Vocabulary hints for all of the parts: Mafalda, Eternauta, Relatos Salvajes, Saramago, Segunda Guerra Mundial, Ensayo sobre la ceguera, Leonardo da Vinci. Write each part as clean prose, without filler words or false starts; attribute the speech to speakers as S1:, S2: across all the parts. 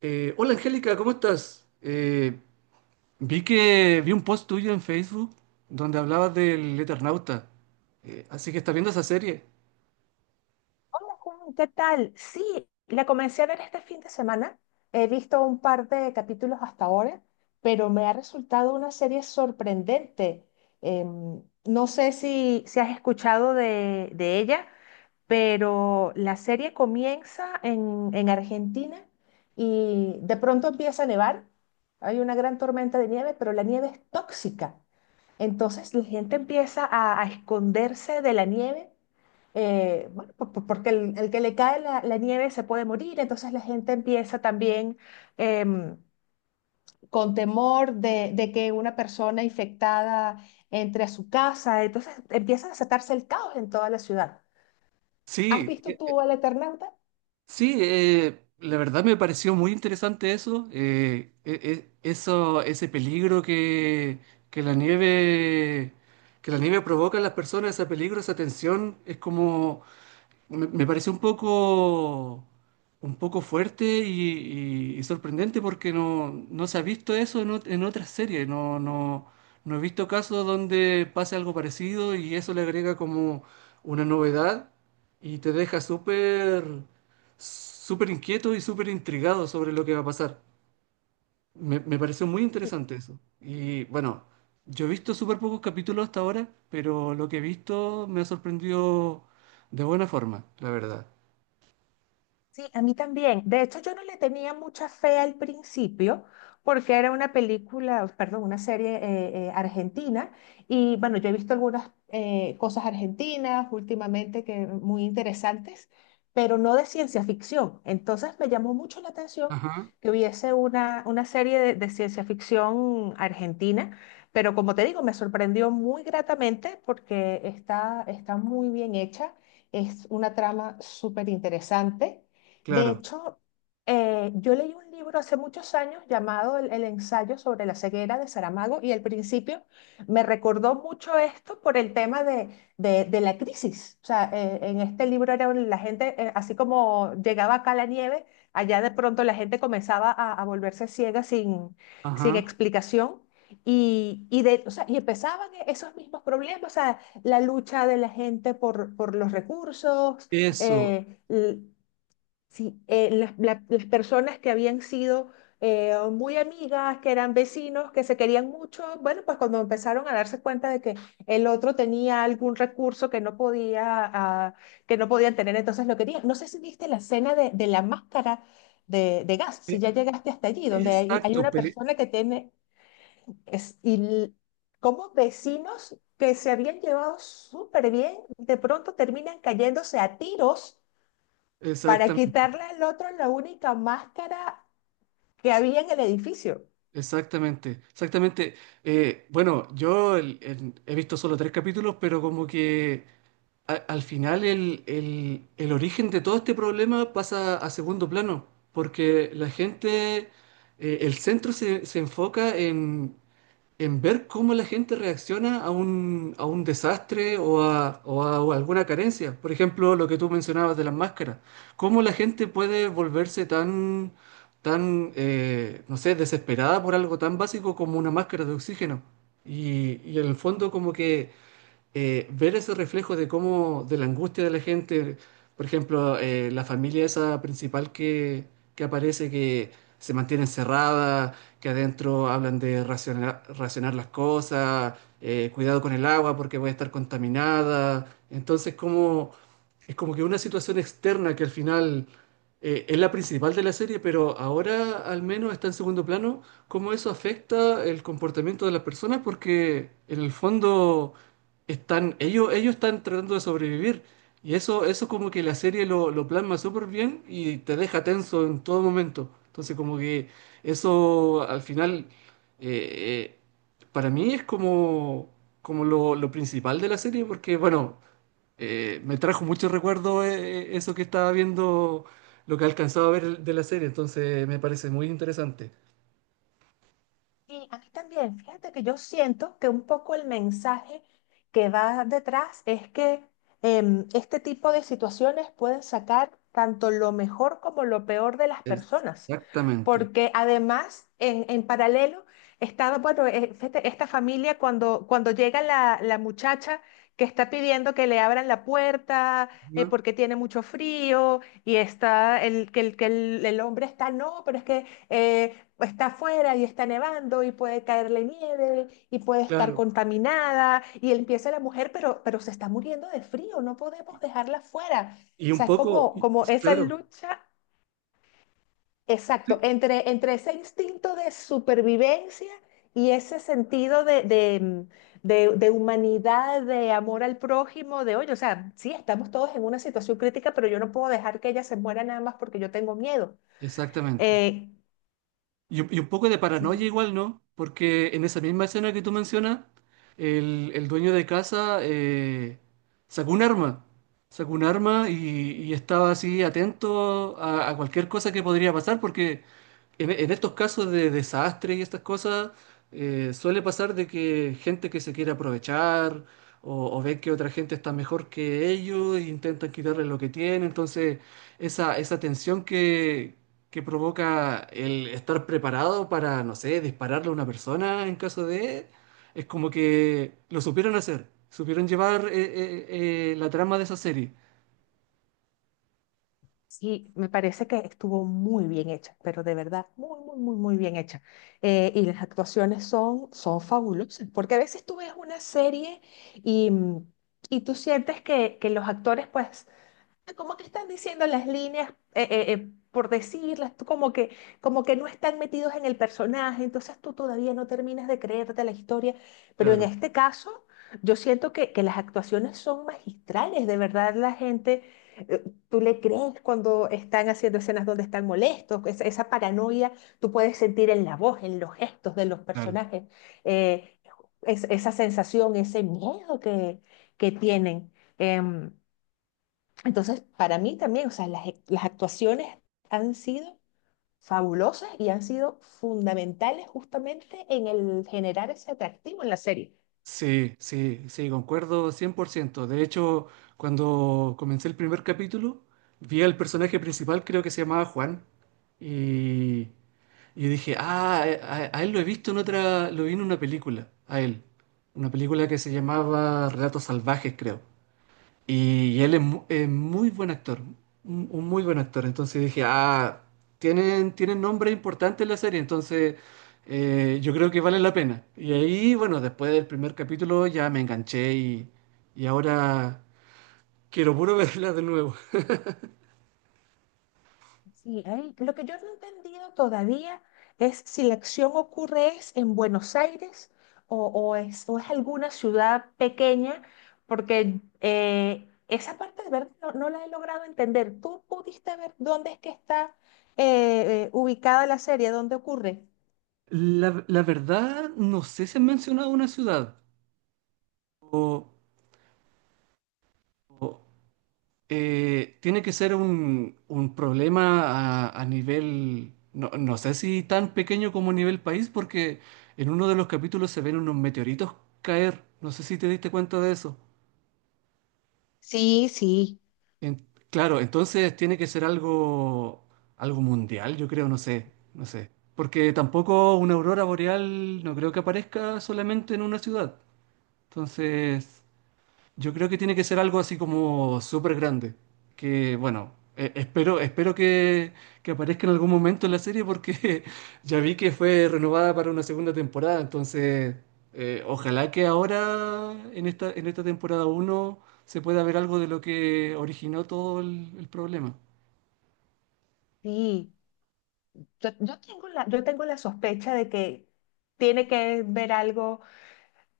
S1: Hola Angélica, ¿cómo estás? Vi que vi un post tuyo en Facebook donde hablabas del Eternauta. Así que estás viendo esa serie.
S2: Hola Juan, ¿qué tal? Sí, la comencé a ver este fin de semana. He visto un par de capítulos hasta ahora, pero me ha resultado una serie sorprendente. No sé si has escuchado de ella, pero la serie comienza en Argentina y de pronto empieza a nevar. Hay una gran tormenta de nieve, pero la nieve es tóxica. Entonces la gente empieza a esconderse de la nieve bueno, porque el que le cae la nieve se puede morir, entonces la gente empieza también em, con temor de que una persona infectada entre a su casa, entonces empieza a desatarse el caos en toda la ciudad. ¿Has
S1: Sí,
S2: visto tú al Eternauta?
S1: sí, la verdad me pareció muy interesante eso, eso, ese peligro que la nieve, que la nieve provoca en las personas, ese peligro, esa tensión, es como me pareció un poco fuerte y sorprendente porque no se ha visto eso en, en otras series. No, no, no he visto casos donde pase algo parecido y eso le agrega como una novedad y te deja súper inquieto y súper intrigado sobre lo que va a pasar. Me pareció muy interesante eso. Y bueno, yo he visto súper pocos capítulos hasta ahora, pero lo que he visto me ha sorprendido de buena forma, la verdad.
S2: Sí, a mí también. De hecho, yo no le tenía mucha fe al principio porque era una película, perdón, una serie argentina y bueno, yo he visto algunas cosas argentinas últimamente que muy interesantes, pero no de ciencia ficción. Entonces me llamó mucho la atención
S1: Ajá,
S2: que hubiese una serie de ciencia ficción argentina, pero como te digo, me sorprendió muy gratamente porque está, está muy bien hecha, es una trama súper interesante. De
S1: claro,
S2: hecho, yo leí un libro hace muchos años llamado el ensayo sobre la ceguera de Saramago y al principio me recordó mucho esto por el tema de, de la crisis. O sea, en este libro era un- la gente, así como llegaba acá la nieve, allá de pronto la gente comenzaba a volverse ciega sin, sin
S1: ajá,
S2: explicación. Y, de, o sea, y empezaban e, esos mismos problemas, o sea, la lucha de la gente por los recursos,
S1: eso,
S2: eh, sí, las, la- las personas que habían sido muy amigas, que eran vecinos, que se querían mucho, bueno, pues cuando empezaron a darse cuenta de que el otro tenía algún recurso que no podía, ah, que no podían tener, entonces lo querían. No sé si viste la escena de la máscara de gas, si
S1: e-
S2: ya llegaste hasta allí, donde hay
S1: exacto,
S2: una persona que tiene, es, y l- como vecinos que se habían llevado súper bien, de pronto terminan cayéndose a tiros para quitarle
S1: exactamente,
S2: al otro la única máscara que había en el edificio.
S1: exactamente, exactamente. Bueno, yo he visto solo tres capítulos, pero como que al final el origen de todo este problema pasa a segundo plano, porque la gente, el centro se enfoca en ver cómo la gente reacciona a un desastre o a, o a alguna carencia. Por ejemplo, lo que tú mencionabas de las máscaras. Cómo la gente puede volverse tan, tan, no sé, desesperada por algo tan básico como una máscara de oxígeno. Y en el fondo como que ver ese reflejo de cómo, de la angustia de la gente, por ejemplo, la familia esa principal que aparece, que se mantiene encerrada, que adentro hablan de racionar, racionar las cosas, cuidado con el agua porque puede estar contaminada. Entonces, ¿cómo, es como que una situación externa que al final es la principal de la serie, pero ahora al menos está en segundo plano, cómo eso afecta el comportamiento de las personas, porque en el fondo están, ellos están tratando de sobrevivir. Y eso como que la serie lo plasma súper bien y te deja tenso en todo momento. Entonces como que eso al final eh, eh, para mí es como, como lo principal de la serie porque bueno, me trajo muchos recuerdos eso que estaba viendo, lo que alcanzaba a ver de la serie, entonces me parece muy interesante.
S2: Sí, a mí también. Fíjate que yo siento que un poco el mensaje que va detrás es que este tipo de situaciones pueden sacar tanto lo mejor como lo peor de las personas.
S1: Exactamente.
S2: Porque además, en paralelo, estaba, bueno, fíjate, esta familia cuando, cuando llega la, la muchacha que está pidiendo que le abran la puerta
S1: ¿No?
S2: porque tiene mucho frío y está el, que, el, que el hombre está, no, pero es que... está afuera y está nevando y puede caerle nieve y puede estar
S1: Claro.
S2: contaminada y empieza la mujer, pero se está muriendo de frío, no podemos
S1: Y
S2: dejarla fuera.
S1: y
S2: O
S1: un
S2: sea, es
S1: poco,
S2: como, como esa
S1: claro,
S2: lucha, exacto,
S1: sí,
S2: entre, entre ese instinto de supervivencia y ese sentido de humanidad, de amor al prójimo, de, oye, o sea, sí, estamos todos en una situación crítica, pero yo no puedo dejar que ella se muera nada más porque yo tengo miedo.
S1: exactamente.
S2: Eh,
S1: Un un poco de
S2: sí.
S1: paranoia igual, ¿no? Porque en esa misma escena que tú mencionas, el dueño de casa sacó un arma, sacó un arma y estaba así atento a cualquier cosa que podría pasar, porque en estos casos de desastre y estas cosas, suele pasar de que gente que se quiere aprovechar o ven que otra gente está mejor que ellos e intentan quitarle lo que tiene. Entonces, esa tensión que provoca el estar preparado para, no sé, dispararle a una persona en caso de... Es como que lo supieron hacer, supieron llevar la trama de esa serie.
S2: Sí, me parece que estuvo muy bien hecha, pero de verdad, muy, muy, muy, muy bien hecha. Y las actuaciones son, son fabulosas, porque a veces tú ves una serie y, y tú sientes que los actores pues como que están diciendo las líneas, por decirlas, tú como que no están metidos en el personaje, entonces tú todavía no terminas de creerte la historia, pero en
S1: Claro,
S2: este caso yo siento que las actuaciones son magistrales, de verdad la gente, eh, tú le crees cuando están haciendo escenas donde están molestos, esa paranoia tú puedes sentir en la voz, en los gestos de los
S1: claro.
S2: personajes, eh, es- esa sensación, ese miedo que tienen. Em, entonces, para mí también, o sea, las, ac- las actuaciones han sido fabulosas y han sido fundamentales justamente en el generar ese atractivo en la serie.
S1: Sí, sí, sí, concuerdo 100%. De hecho, cuando comencé el primer capítulo, vi al personaje principal, creo que se llamaba Juan, y, y dije, ah, a él lo he visto en otra, lo vi en una película, a él, una película que se llamaba Relatos Salvajes, creo. Y él es, es muy buen actor, un muy buen actor. Entonces dije, ah, tienen, tienen nombre importante en la serie, entonces yo creo que vale la pena. Y ahí, bueno, después del primer capítulo ya me enganché y ahora quiero puro verla de nuevo.
S2: Sí, ahí lo que yo no he entendido todavía es si la acción ocurre es en Buenos Aires o es alguna ciudad pequeña, porque esa parte de verdad no, no la he logrado entender. ¿Tú pudiste ver dónde es que está ubicada la serie, dónde ocurre?
S1: La verdad, no sé si han mencionado una ciudad. Tiene que ser un problema a nivel, no, no sé si tan pequeño como a nivel país, porque en uno de los capítulos se ven unos meteoritos caer. No sé si te diste cuenta de eso.
S2: Sí, sí.
S1: Claro, entonces tiene que ser algo, algo mundial, yo creo, no sé, no sé. Porque tampoco una aurora boreal no creo que aparezca solamente en una ciudad. Entonces, yo creo que tiene que ser algo así como súper grande. Que bueno, espero, espero que aparezca en algún momento en la serie porque ya vi que fue renovada para una segunda temporada. Entonces, ojalá que ahora, en en esta temporada uno se pueda ver algo de lo que originó todo el problema.
S2: Sí, yo, yo tengo la sospecha de que tiene que ver algo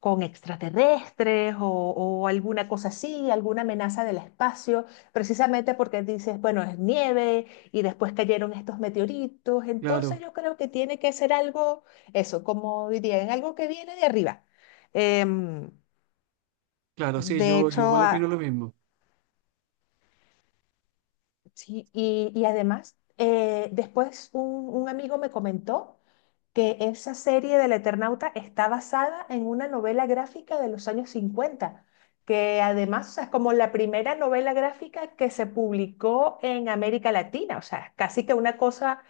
S2: con extraterrestres o alguna cosa así, alguna amenaza del espacio, precisamente porque dices, bueno, es nieve y después cayeron estos meteoritos, entonces
S1: Claro,
S2: yo creo que tiene que ser algo, eso, como dirían, algo que viene de arriba. Em,
S1: claro, sí,
S2: de
S1: yo
S2: hecho,
S1: igual opino lo
S2: a-
S1: mismo.
S2: sí, y además, después un amigo me comentó que esa serie del Eternauta está basada en una novela gráfica de los años 50 que además, o sea, es como la primera novela gráfica que se publicó en América Latina, o sea, casi que una cosa,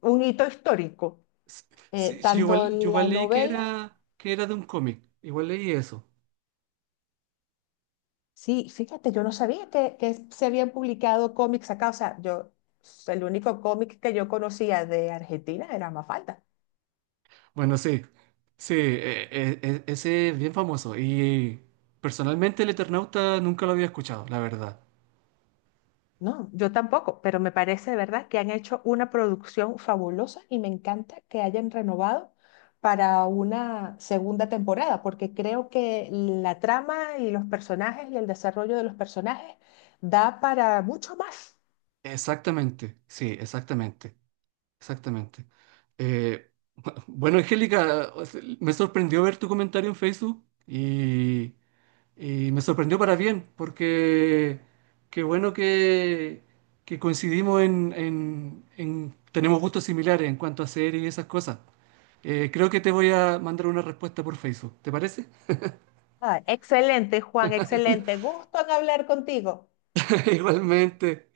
S2: un hito histórico.
S1: S- Sí, sí,
S2: Tanto
S1: igual, yo
S2: la
S1: igual leí
S2: novela,
S1: que era de un cómic. Igual leí eso.
S2: sí, fíjate, yo no sabía que se habían publicado cómics acá, o sea, yo, el único cómic que yo conocía de Argentina era Mafalda.
S1: Bueno, sí, sí, ese es bien famoso y personalmente el Eternauta nunca lo había escuchado, la verdad.
S2: No, yo tampoco, pero me parece de verdad que han hecho una producción fabulosa y me encanta que hayan renovado para una segunda temporada, porque creo que la trama y los personajes y el desarrollo de los personajes da para mucho más.
S1: Exactamente, sí, exactamente, exactamente. Bueno, Angélica, o sea, me sorprendió ver tu comentario en Facebook y me sorprendió para bien, porque qué bueno que coincidimos en, tenemos gustos similares en cuanto a series y esas cosas. Creo que te voy a mandar una respuesta por Facebook, ¿te parece?
S2: Ah, excelente, Juan, excelente. Gusto en hablar contigo.
S1: Igualmente.